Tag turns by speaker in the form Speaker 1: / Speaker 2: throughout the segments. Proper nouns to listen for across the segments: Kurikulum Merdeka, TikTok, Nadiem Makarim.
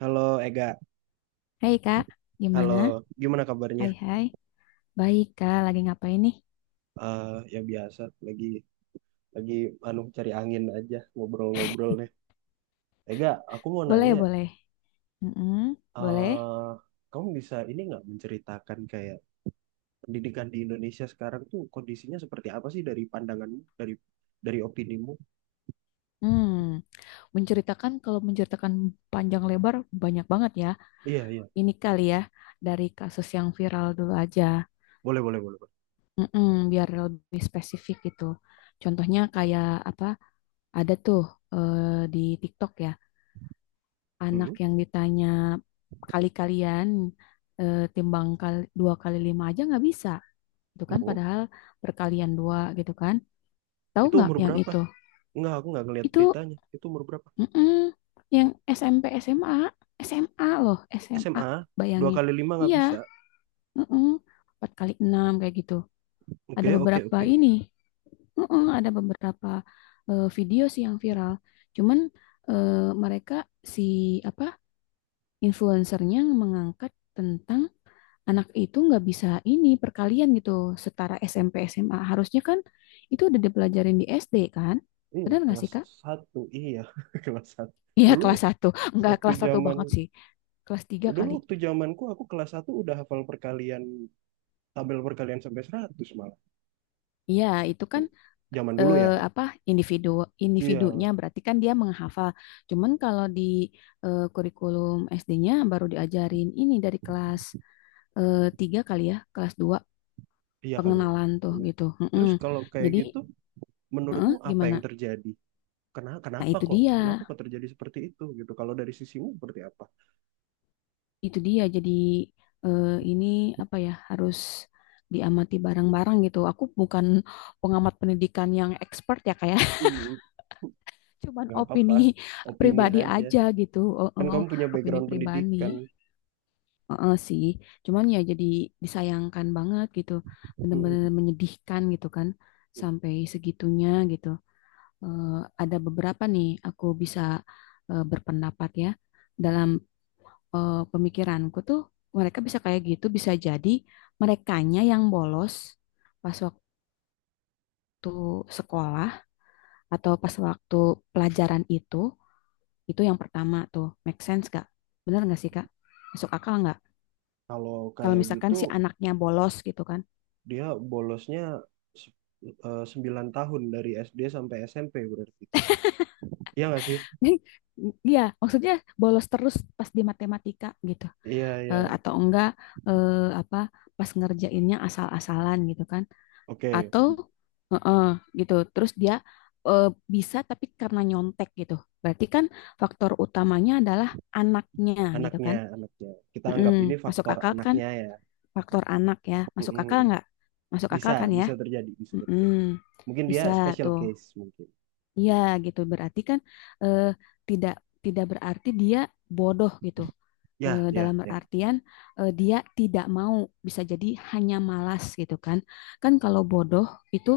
Speaker 1: Halo Ega,
Speaker 2: Hai Kak,
Speaker 1: halo.
Speaker 2: gimana?
Speaker 1: Gimana kabarnya?
Speaker 2: Hai hai, baik Kak, lagi ngapain nih?
Speaker 1: Eh ya biasa, lagi lagi anu cari angin aja, ngobrol-ngobrol deh. Ega, aku mau
Speaker 2: Boleh,
Speaker 1: nanya,
Speaker 2: boleh. Mm-mm, boleh.
Speaker 1: eh kamu bisa ini nggak menceritakan kayak pendidikan di Indonesia sekarang tuh kondisinya seperti apa sih dari pandanganmu, dari opinimu?
Speaker 2: Hmm, menceritakan panjang lebar banyak banget ya.
Speaker 1: Iya, iya,
Speaker 2: Ini kali ya, dari kasus yang viral dulu aja.
Speaker 1: boleh, boleh, boleh, boleh.
Speaker 2: Mm-mm, biar lebih spesifik gitu. Contohnya kayak apa? Ada tuh, eh, di TikTok ya, anak
Speaker 1: Mhm.
Speaker 2: yang ditanya kali-kalian timbang kali, dua kali lima aja nggak bisa, gitu kan.
Speaker 1: Oh,
Speaker 2: Padahal berkalian dua gitu kan. Tahu
Speaker 1: itu
Speaker 2: nggak
Speaker 1: umur
Speaker 2: yang
Speaker 1: berapa?
Speaker 2: itu?
Speaker 1: Enggak, aku nggak ngeliat
Speaker 2: Itu
Speaker 1: beritanya. Itu umur berapa?
Speaker 2: mm-mm, yang SMP, SMA, SMA loh, SMA,
Speaker 1: SMA, dua
Speaker 2: bayangin.
Speaker 1: kali lima nggak
Speaker 2: Iya,
Speaker 1: bisa.
Speaker 2: mm-mm, empat kali enam kayak gitu. Ada
Speaker 1: Oke, oke,
Speaker 2: beberapa
Speaker 1: oke.
Speaker 2: ini, mm-mm, ada beberapa, video sih yang viral. Cuman, eh, mereka, si apa, influencernya mengangkat tentang anak itu nggak bisa ini, perkalian gitu, setara SMP SMA harusnya kan. Itu udah dipelajarin di SD kan,
Speaker 1: Iya
Speaker 2: benar nggak sih
Speaker 1: kelas
Speaker 2: Kak?
Speaker 1: satu, iya kelas satu
Speaker 2: Iya
Speaker 1: dulu.
Speaker 2: kelas satu, nggak
Speaker 1: Waktu
Speaker 2: kelas satu
Speaker 1: zaman
Speaker 2: banget sih, kelas tiga kali.
Speaker 1: waktu zamanku aku kelas satu udah hafal perkalian tabel perkalian sampai 100 malah.
Speaker 2: Iya itu kan,
Speaker 1: Zaman dulu ya.
Speaker 2: apa, individu individunya,
Speaker 1: Iya,
Speaker 2: berarti kan dia menghafal. Cuman kalau di, kurikulum SD-nya baru diajarin ini dari kelas, 3 kali ya, kelas dua,
Speaker 1: iya kali ya.
Speaker 2: pengenalan tuh
Speaker 1: Iya.
Speaker 2: gitu. Mm-mm.
Speaker 1: Terus kalau kayak
Speaker 2: Jadi,
Speaker 1: gitu menurutmu apa yang
Speaker 2: gimana.
Speaker 1: terjadi? Kenapa
Speaker 2: Nah,
Speaker 1: kenapa
Speaker 2: itu
Speaker 1: kok?
Speaker 2: dia.
Speaker 1: Kenapa kok terjadi seperti itu gitu? Kalau dari sisimu seperti apa?
Speaker 2: Itu dia, jadi, ini apa ya, harus diamati bareng-bareng gitu. Aku bukan pengamat pendidikan yang expert ya, kayak
Speaker 1: Hmm,
Speaker 2: cuman
Speaker 1: nggak apa-apa.
Speaker 2: opini
Speaker 1: Opini
Speaker 2: pribadi
Speaker 1: aja.
Speaker 2: aja gitu. Oh,
Speaker 1: Kan
Speaker 2: oh,
Speaker 1: kamu punya
Speaker 2: opini
Speaker 1: background
Speaker 2: pribadi.
Speaker 1: pendidikan.
Speaker 2: Oh, oh, sih. Cuman ya, jadi disayangkan banget gitu. Bener-bener menyedihkan gitu kan,
Speaker 1: Hmm.
Speaker 2: sampai segitunya gitu. Eh, ada beberapa nih aku bisa, berpendapat ya. Dalam, pemikiranku tuh, mereka bisa kayak gitu bisa jadi merekanya yang bolos pas waktu sekolah, atau pas waktu pelajaran itu. Itu yang pertama tuh, make sense gak? Bener gak sih Kak? Masuk akal nggak?
Speaker 1: Kalau
Speaker 2: Kalau
Speaker 1: kayak
Speaker 2: misalkan
Speaker 1: gitu
Speaker 2: si anaknya bolos gitu kan.
Speaker 1: dia bolosnya se- 9 tahun dari SD sampai SMP berarti. Iya nggak sih?
Speaker 2: Iya, maksudnya bolos terus pas di matematika gitu.
Speaker 1: Iya, iya.
Speaker 2: Atau enggak, eh, apa, pas ngerjainnya asal-asalan gitu kan.
Speaker 1: Oke.
Speaker 2: Atau heeh, gitu. Terus dia, eh, bisa tapi karena nyontek gitu. Berarti kan faktor utamanya adalah anaknya gitu
Speaker 1: Anaknya,
Speaker 2: kan.
Speaker 1: anaknya. Kita
Speaker 2: Mm-mm.
Speaker 1: anggap ini
Speaker 2: Masuk
Speaker 1: faktor
Speaker 2: akal kan,
Speaker 1: anaknya ya.
Speaker 2: faktor anak ya. Masuk akal
Speaker 1: Mm-mm.
Speaker 2: nggak? Masuk akal
Speaker 1: Bisa,
Speaker 2: kan ya?
Speaker 1: bisa terjadi, bisa terjadi.
Speaker 2: Mm-mm.
Speaker 1: Mungkin dia
Speaker 2: Bisa
Speaker 1: special
Speaker 2: tuh.
Speaker 1: case mungkin.
Speaker 2: Iya gitu, berarti kan, eh, tidak tidak berarti dia bodoh gitu.
Speaker 1: Ya, ya,
Speaker 2: Dalam
Speaker 1: ya.
Speaker 2: artian, dia tidak mau, bisa jadi hanya malas gitu kan. Kan kalau bodoh itu,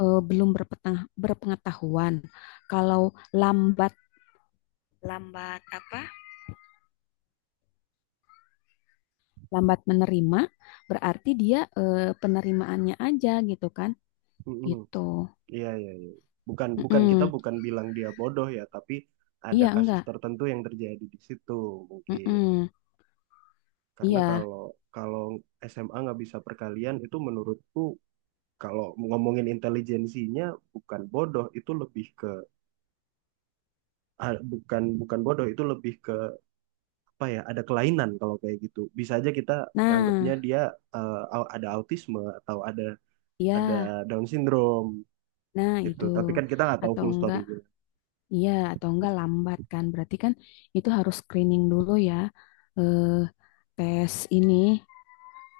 Speaker 2: belum berpengetahuan. Kalau lambat, lambat apa lambat menerima, berarti dia, eh, penerimaannya aja gitu kan,
Speaker 1: Mm-mm.
Speaker 2: gitu.
Speaker 1: Iya, iya, iya. Bukan kita
Speaker 2: Mm-mm.
Speaker 1: bukan bilang dia bodoh ya, tapi ada
Speaker 2: Iya
Speaker 1: kasus
Speaker 2: enggak.
Speaker 1: tertentu yang terjadi di situ mungkin.
Speaker 2: Mm-mm.
Speaker 1: Karena
Speaker 2: Iya,
Speaker 1: kalau kalau SMA nggak bisa perkalian itu menurutku kalau ngomongin intelijensinya bukan bodoh, itu lebih ke ah, bukan bukan bodoh, itu lebih ke apa ya, ada kelainan kalau kayak gitu bisa aja kita nganggapnya
Speaker 2: nah,
Speaker 1: dia eh, ada autisme atau ada
Speaker 2: iya.
Speaker 1: ada Down syndrome
Speaker 2: Nah,
Speaker 1: gitu,
Speaker 2: itu
Speaker 1: tapi kan kita nggak tahu
Speaker 2: atau
Speaker 1: full
Speaker 2: enggak,
Speaker 1: story-nya.
Speaker 2: iya, atau enggak lambat kan? Berarti kan itu harus screening dulu ya, eh, tes ini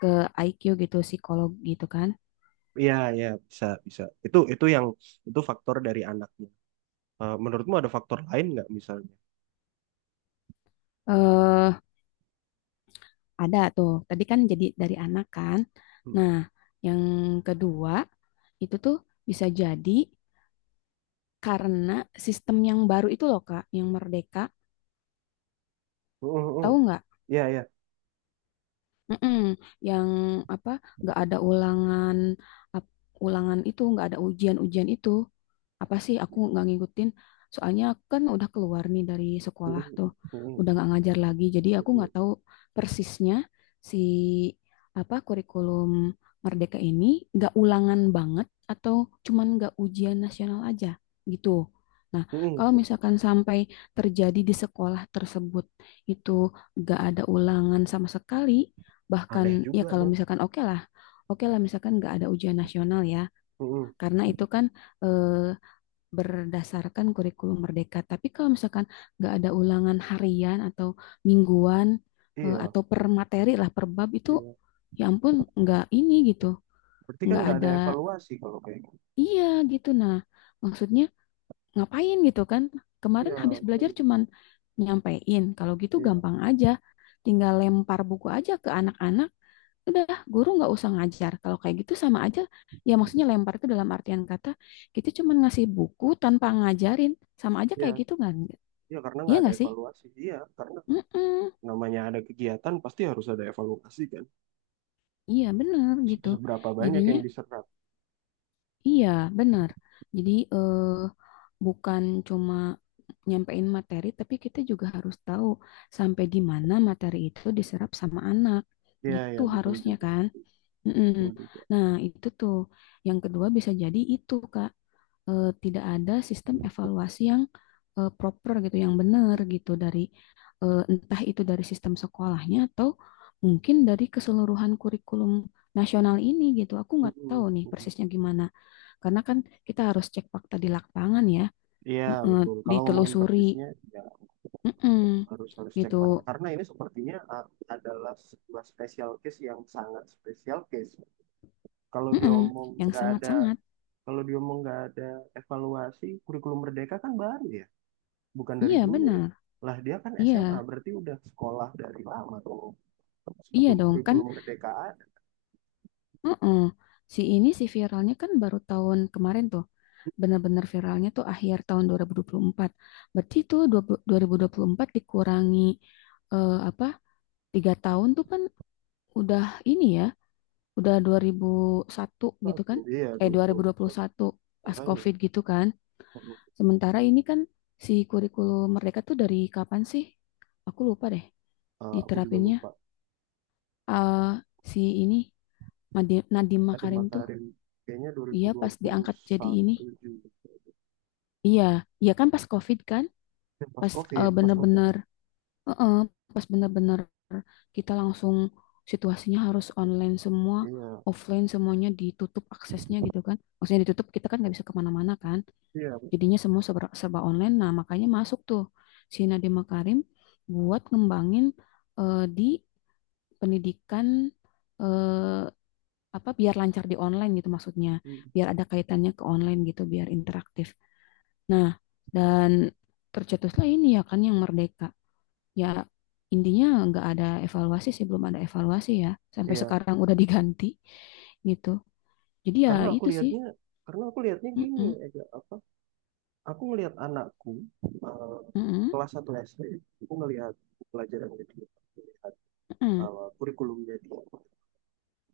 Speaker 2: ke IQ gitu, psikolog gitu kan?
Speaker 1: Iya, iya, bisa bisa itu yang itu faktor dari anaknya. Menurutmu ada faktor lain nggak misalnya?
Speaker 2: Eh, ada tuh. Tadi kan jadi dari anak kan.
Speaker 1: Hmm.
Speaker 2: Nah, yang kedua itu tuh bisa jadi karena sistem yang baru itu loh, Kak, yang merdeka.
Speaker 1: Hmm, hmm, hmm.
Speaker 2: Tahu nggak?
Speaker 1: Iya, iya.
Speaker 2: Mm-mm. Yang apa, nggak ada ulangan, ap- ulangan itu, nggak ada ujian-ujian itu apa sih, aku nggak ngikutin. Soalnya aku kan udah keluar nih dari sekolah
Speaker 1: Hmm,
Speaker 2: tuh,
Speaker 1: hmm,
Speaker 2: udah nggak ngajar lagi, jadi aku
Speaker 1: hmm,
Speaker 2: nggak tahu persisnya si apa, kurikulum Merdeka ini, nggak ulangan banget, atau cuman nggak ujian nasional aja gitu. Nah,
Speaker 1: hmm,
Speaker 2: kalau
Speaker 1: hmm.
Speaker 2: misalkan sampai terjadi di sekolah tersebut itu nggak ada ulangan sama sekali,
Speaker 1: Aneh
Speaker 2: bahkan ya
Speaker 1: juga
Speaker 2: kalau
Speaker 1: dong.
Speaker 2: misalkan oke lah, oke lah misalkan nggak ada ujian nasional ya,
Speaker 1: Hmm, hmm.
Speaker 2: karena itu kan, eh, berdasarkan kurikulum merdeka. Tapi kalau misalkan nggak ada ulangan harian atau mingguan,
Speaker 1: Iya,
Speaker 2: atau per materi lah, per bab itu,
Speaker 1: iya,
Speaker 2: ya ampun, nggak ini gitu.
Speaker 1: berarti kan
Speaker 2: Nggak
Speaker 1: nggak ada
Speaker 2: ada,
Speaker 1: evaluasi kalau kayak gitu.
Speaker 2: iya gitu. Nah, maksudnya ngapain gitu kan,
Speaker 1: Iya
Speaker 2: kemarin habis belajar
Speaker 1: makanya.
Speaker 2: cuman nyampein kalau gitu
Speaker 1: Iya,
Speaker 2: gampang aja, tinggal lempar buku aja ke anak-anak, udah, guru nggak usah ngajar kalau kayak gitu, sama aja ya. Maksudnya lempar itu dalam artian kata, kita cuma ngasih buku tanpa ngajarin, sama aja kayak
Speaker 1: iya,
Speaker 2: gitu kan,
Speaker 1: iya, karena
Speaker 2: iya
Speaker 1: nggak ada
Speaker 2: nggak sih?
Speaker 1: evaluasi, iya karena
Speaker 2: Mm-mm.
Speaker 1: namanya ada kegiatan pasti harus ada evaluasi kan.
Speaker 2: Iya bener gitu,
Speaker 1: Seberapa banyak
Speaker 2: jadinya,
Speaker 1: yang diserap.
Speaker 2: iya bener. Jadi, bukan cuma nyampein materi, tapi kita juga harus tahu sampai di mana materi itu diserap sama anak,
Speaker 1: Iya
Speaker 2: gitu
Speaker 1: ya, betul
Speaker 2: harusnya
Speaker 1: juga,
Speaker 2: kan. Mm-mm.
Speaker 1: betul juga.
Speaker 2: Nah, itu tuh yang kedua bisa jadi itu, Kak. Tidak ada sistem evaluasi yang, proper gitu, yang benar gitu, dari, entah itu dari sistem sekolahnya, atau mungkin dari keseluruhan kurikulum nasional ini gitu. Aku nggak tahu
Speaker 1: Mm-mm,
Speaker 2: nih
Speaker 1: mm-mm.
Speaker 2: persisnya gimana. Karena kan kita harus cek fakta di lapangan ya,
Speaker 1: Iya
Speaker 2: heeh,
Speaker 1: betul, kalau ngomongin
Speaker 2: ditelusuri.
Speaker 1: persisnya ya
Speaker 2: Mm-mm.
Speaker 1: harus harus cek
Speaker 2: Gitu.
Speaker 1: fakta karena ini sepertinya adalah sebuah special case yang sangat special case, kalau
Speaker 2: Mm-mm.
Speaker 1: diomong
Speaker 2: Yang
Speaker 1: nggak ada
Speaker 2: sangat-sangat,
Speaker 1: kalau diomong nggak ada evaluasi. Kurikulum merdeka kan baru ya, bukan dari
Speaker 2: iya
Speaker 1: dulu ya,
Speaker 2: benar,
Speaker 1: lah dia kan
Speaker 2: iya,
Speaker 1: SMA berarti udah sekolah dari lama tuh
Speaker 2: iya
Speaker 1: sebelum
Speaker 2: dong kan.
Speaker 1: kurikulum merdeka ada.
Speaker 2: Heeh. Si ini, si viralnya kan baru tahun kemarin tuh. Benar-benar viralnya tuh akhir tahun 2024. Berarti tuh 2024 dikurangi, apa? 3 tahun tuh kan, udah ini ya, udah 2001 gitu kan?
Speaker 1: Betul, iya,
Speaker 2: Eh 2021, pas
Speaker 1: makanya.
Speaker 2: COVID gitu kan. Sementara ini kan si kurikulum Merdeka tuh dari kapan sih? Aku lupa deh
Speaker 1: Aku juga
Speaker 2: diterapinnya.
Speaker 1: lupa.
Speaker 2: Eh si ini, Nadiem
Speaker 1: Ada
Speaker 2: Makarim tuh,
Speaker 1: Matarin kayaknya
Speaker 2: iya pas diangkat jadi ini.
Speaker 1: 2021 juga.
Speaker 2: Iya, iya kan pas COVID kan,
Speaker 1: Pas
Speaker 2: pas,
Speaker 1: COVID, pas COVID.
Speaker 2: bener-bener, eh, pas bener-bener kita langsung, situasinya harus online semua,
Speaker 1: Iya,
Speaker 2: offline semuanya ditutup aksesnya gitu kan. Maksudnya ditutup, kita kan nggak bisa kemana-mana kan.
Speaker 1: iya,
Speaker 2: Jadinya semua serba, serba online. Nah makanya masuk tuh si Nadiem Makarim buat ngembangin, di pendidikan, eh, apa, biar lancar di online gitu maksudnya,
Speaker 1: hmm,
Speaker 2: biar ada kaitannya ke online gitu, biar interaktif. Nah, dan tercetuslah ini ya kan, yang merdeka. Ya, intinya nggak ada evaluasi sih, belum ada evaluasi ya. Sampai
Speaker 1: iya.
Speaker 2: sekarang udah diganti gitu. Jadi ya
Speaker 1: Karena aku
Speaker 2: itu sih.
Speaker 1: lihatnya, gini
Speaker 2: Mm-mm,
Speaker 1: aja apa? Aku ngelihat anakku, eh,
Speaker 2: mm-mm,
Speaker 1: kelas 1 SD, aku ngelihat pelajarannya dia, aku ngelihat
Speaker 2: mm-mm,
Speaker 1: kurikulumnya dia.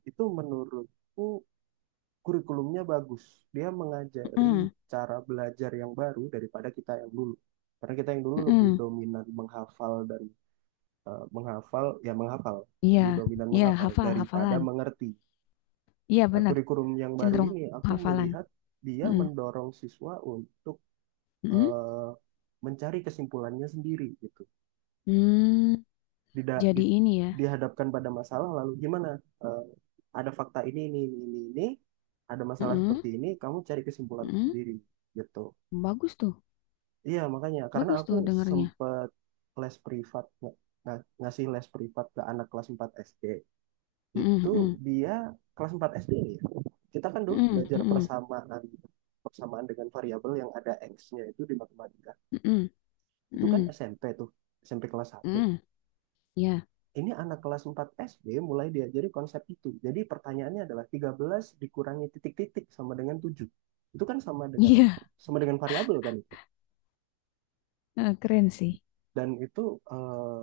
Speaker 1: Itu menurutku kurikulumnya bagus. Dia mengajari
Speaker 2: mm-mm,
Speaker 1: cara belajar yang baru daripada kita yang dulu. Karena kita yang dulu lebih
Speaker 2: mm-mm.
Speaker 1: dominan menghafal dan menghafal, ya menghafal,
Speaker 2: Iya,
Speaker 1: lebih dominan
Speaker 2: iya
Speaker 1: menghafal
Speaker 2: hafal,
Speaker 1: daripada
Speaker 2: hafalan.
Speaker 1: mengerti.
Speaker 2: Iya
Speaker 1: Nah,
Speaker 2: benar,
Speaker 1: kurikulum yang baru
Speaker 2: cenderung
Speaker 1: ini aku
Speaker 2: hafalan.
Speaker 1: melihat dia
Speaker 2: Mm-mm,
Speaker 1: mendorong siswa untuk
Speaker 2: mm-mm.
Speaker 1: eh, mencari kesimpulannya sendiri gitu.
Speaker 2: Hmm,
Speaker 1: Tidak
Speaker 2: jadi ini ya.
Speaker 1: dihadapkan pada masalah lalu gimana? Eh, ada fakta ini, ada masalah
Speaker 2: Mm-mm,
Speaker 1: seperti ini, kamu cari kesimpulan
Speaker 2: mm-mm.
Speaker 1: sendiri gitu.
Speaker 2: Bagus tuh,
Speaker 1: Iya, makanya karena
Speaker 2: bagus
Speaker 1: aku
Speaker 2: tuh dengernya.
Speaker 1: sempet les privat ngasih les privat ke anak kelas 4 SD.
Speaker 2: Mm-mm,
Speaker 1: Itu
Speaker 2: mm-mm,
Speaker 1: dia kelas 4 SD ini ya. Kita kan dulu
Speaker 2: mm-mm,
Speaker 1: belajar
Speaker 2: mm-mm,
Speaker 1: persamaan persamaan dengan variabel yang ada X-nya itu di matematika.
Speaker 2: mm-mm,
Speaker 1: Itu kan
Speaker 2: mm-mm,
Speaker 1: SMP tuh, SMP kelas satu.
Speaker 2: mm-mm. Ya.
Speaker 1: Ini anak kelas 4 SD mulai diajari konsep itu. Jadi pertanyaannya adalah 13 dikurangi titik-titik sama dengan 7. Itu kan sama dengan
Speaker 2: Iya,
Speaker 1: sama dengan variabel kan itu.
Speaker 2: heeh, keren sih.
Speaker 1: Dan itu eh,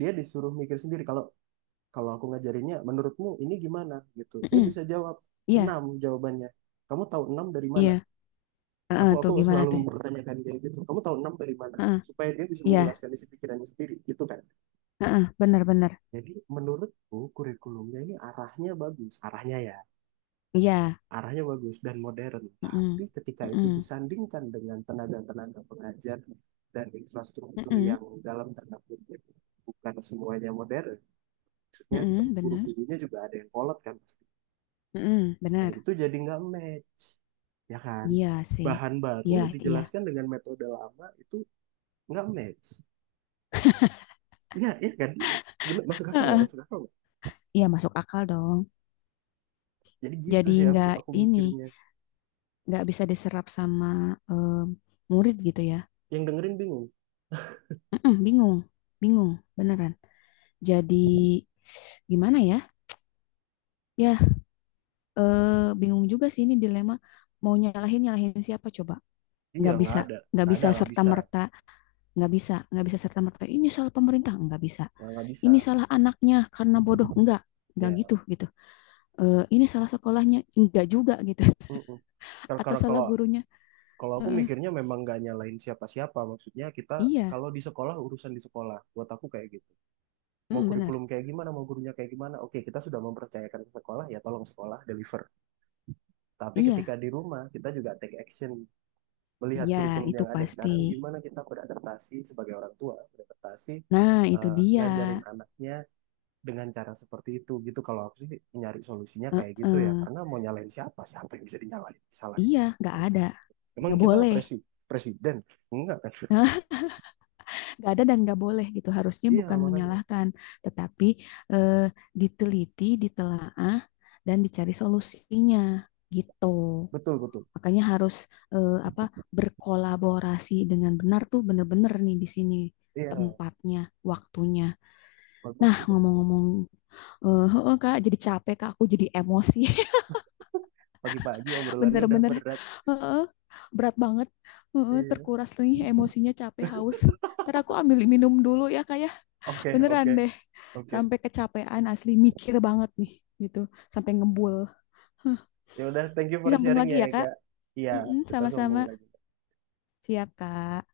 Speaker 1: dia disuruh mikir sendiri kalau kalau aku ngajarinnya menurutmu ini gimana gitu dia
Speaker 2: Mm-mm,
Speaker 1: bisa jawab
Speaker 2: iya,
Speaker 1: 6 jawabannya, kamu tahu 6 dari mana?
Speaker 2: iya.
Speaker 1: aku
Speaker 2: Heeh, tuh
Speaker 1: aku
Speaker 2: gimana
Speaker 1: selalu
Speaker 2: tuh?
Speaker 1: mempertanyakan dia gitu, kamu tahu 6 dari mana,
Speaker 2: Heeh,
Speaker 1: supaya dia bisa
Speaker 2: iya,
Speaker 1: menjelaskan isi pikirannya sendiri gitu kan.
Speaker 2: heeh, benar-benar.
Speaker 1: Jadi menurutku kurikulumnya ini arahnya bagus, arahnya ya,
Speaker 2: Iya.
Speaker 1: arahnya bagus dan modern, tapi
Speaker 2: Mm-mm,
Speaker 1: ketika itu
Speaker 2: mm-mm,
Speaker 1: disandingkan dengan tenaga-tenaga pengajar dan infrastruktur
Speaker 2: mm-mm,
Speaker 1: yang dalam tanda kutip bukan semuanya modern, maksudnya
Speaker 2: mm-mm, benar, benar iya,
Speaker 1: guru-gurunya juga ada yang kolot kan,
Speaker 2: mm mm mm mm benar, mm, benar.
Speaker 1: itu jadi nggak match ya kan,
Speaker 2: Iya sih.
Speaker 1: bahan baru
Speaker 2: Iya, iya.
Speaker 1: dijelaskan dengan metode lama itu nggak match, ya, ya kan. Iya. Bener, masuk akal nggak,
Speaker 2: Heeh,
Speaker 1: masuk akal nggak?
Speaker 2: iya, masuk akal dong.
Speaker 1: Jadi gitu
Speaker 2: Jadi
Speaker 1: sih, aku
Speaker 2: nggak
Speaker 1: aku
Speaker 2: ini,
Speaker 1: mikirnya,
Speaker 2: nggak bisa diserap sama, eh, murid gitu ya.
Speaker 1: yang dengerin bingung.
Speaker 2: Mm-mm, bingung, bingung, beneran. Jadi gimana ya? Ya, eh, bingung juga sih, ini dilema. Mau nyalahin, nyalahin siapa coba?
Speaker 1: Iya
Speaker 2: nggak
Speaker 1: nggak
Speaker 2: bisa
Speaker 1: ada
Speaker 2: nggak
Speaker 1: nggak ada
Speaker 2: bisa
Speaker 1: nggak
Speaker 2: serta
Speaker 1: bisa
Speaker 2: merta, nggak bisa serta merta ini salah pemerintah, nggak bisa
Speaker 1: nggak bisa
Speaker 2: ini salah anaknya karena bodoh, nggak
Speaker 1: ya.
Speaker 2: gitu gitu. Ini salah sekolahnya nggak juga gitu.
Speaker 1: Mm-mm. kalau
Speaker 2: Atau
Speaker 1: kalau
Speaker 2: salah
Speaker 1: kalau
Speaker 2: gurunya.
Speaker 1: kalau aku
Speaker 2: Heeh,
Speaker 1: mikirnya memang nggak nyalain siapa-siapa, maksudnya kita
Speaker 2: iya,
Speaker 1: kalau di sekolah, urusan di sekolah buat aku kayak gitu, mau
Speaker 2: mm, benar,
Speaker 1: kurikulum kayak gimana, mau gurunya kayak gimana, oke kita sudah mempercayakan ke sekolah ya, tolong sekolah deliver. Tapi ketika
Speaker 2: iya,
Speaker 1: di rumah, kita juga take action melihat
Speaker 2: iya
Speaker 1: kurikulum
Speaker 2: itu
Speaker 1: yang ada
Speaker 2: pasti,
Speaker 1: sekarang, gimana kita beradaptasi sebagai orang tua, beradaptasi
Speaker 2: nah itu dia.
Speaker 1: ngajarin anaknya dengan cara seperti itu gitu. Kalau aku sih nyari solusinya kayak gitu ya,
Speaker 2: Heeh,
Speaker 1: karena mau nyalain siapa? Siapa yang bisa dinyalain? Salahin.
Speaker 2: iya nggak ada,
Speaker 1: Emang
Speaker 2: nggak
Speaker 1: kita
Speaker 2: boleh,
Speaker 1: presiden? Enggak kan?
Speaker 2: nggak ada dan nggak boleh gitu. Harusnya
Speaker 1: Iya
Speaker 2: bukan
Speaker 1: makanya,
Speaker 2: menyalahkan, tetapi, eh, diteliti, ditelaah dan dicari solusinya gitu.
Speaker 1: betul, betul.
Speaker 2: Makanya harus, apa, berkolaborasi dengan benar tuh, bener-bener nih di sini
Speaker 1: Iya
Speaker 2: tempatnya, waktunya.
Speaker 1: bagus
Speaker 2: Nah,
Speaker 1: ini,
Speaker 2: ngomong-ngomong, heeh, Kak, jadi capek, Kak. Aku jadi emosi.
Speaker 1: pagi-pagi obrolannya udah
Speaker 2: Bener-bener
Speaker 1: berat.
Speaker 2: heeh, berat banget. Heeh,
Speaker 1: Iya.
Speaker 2: terkuras nih emosinya, capek, haus. Ntar aku ambil minum dulu ya, Kak, ya.
Speaker 1: Oke,
Speaker 2: Beneran
Speaker 1: oke,
Speaker 2: deh.
Speaker 1: oke.
Speaker 2: Sampai kecapean asli, mikir banget nih gitu. Sampai ngebul. Huh.
Speaker 1: Ya udah, thank you for
Speaker 2: Disambung
Speaker 1: sharing
Speaker 2: lagi
Speaker 1: ya
Speaker 2: ya, Kak.
Speaker 1: Ega. Iya,
Speaker 2: Mm-mm,
Speaker 1: kita
Speaker 2: sama-sama.
Speaker 1: sambung lagi.
Speaker 2: Siap, Kak.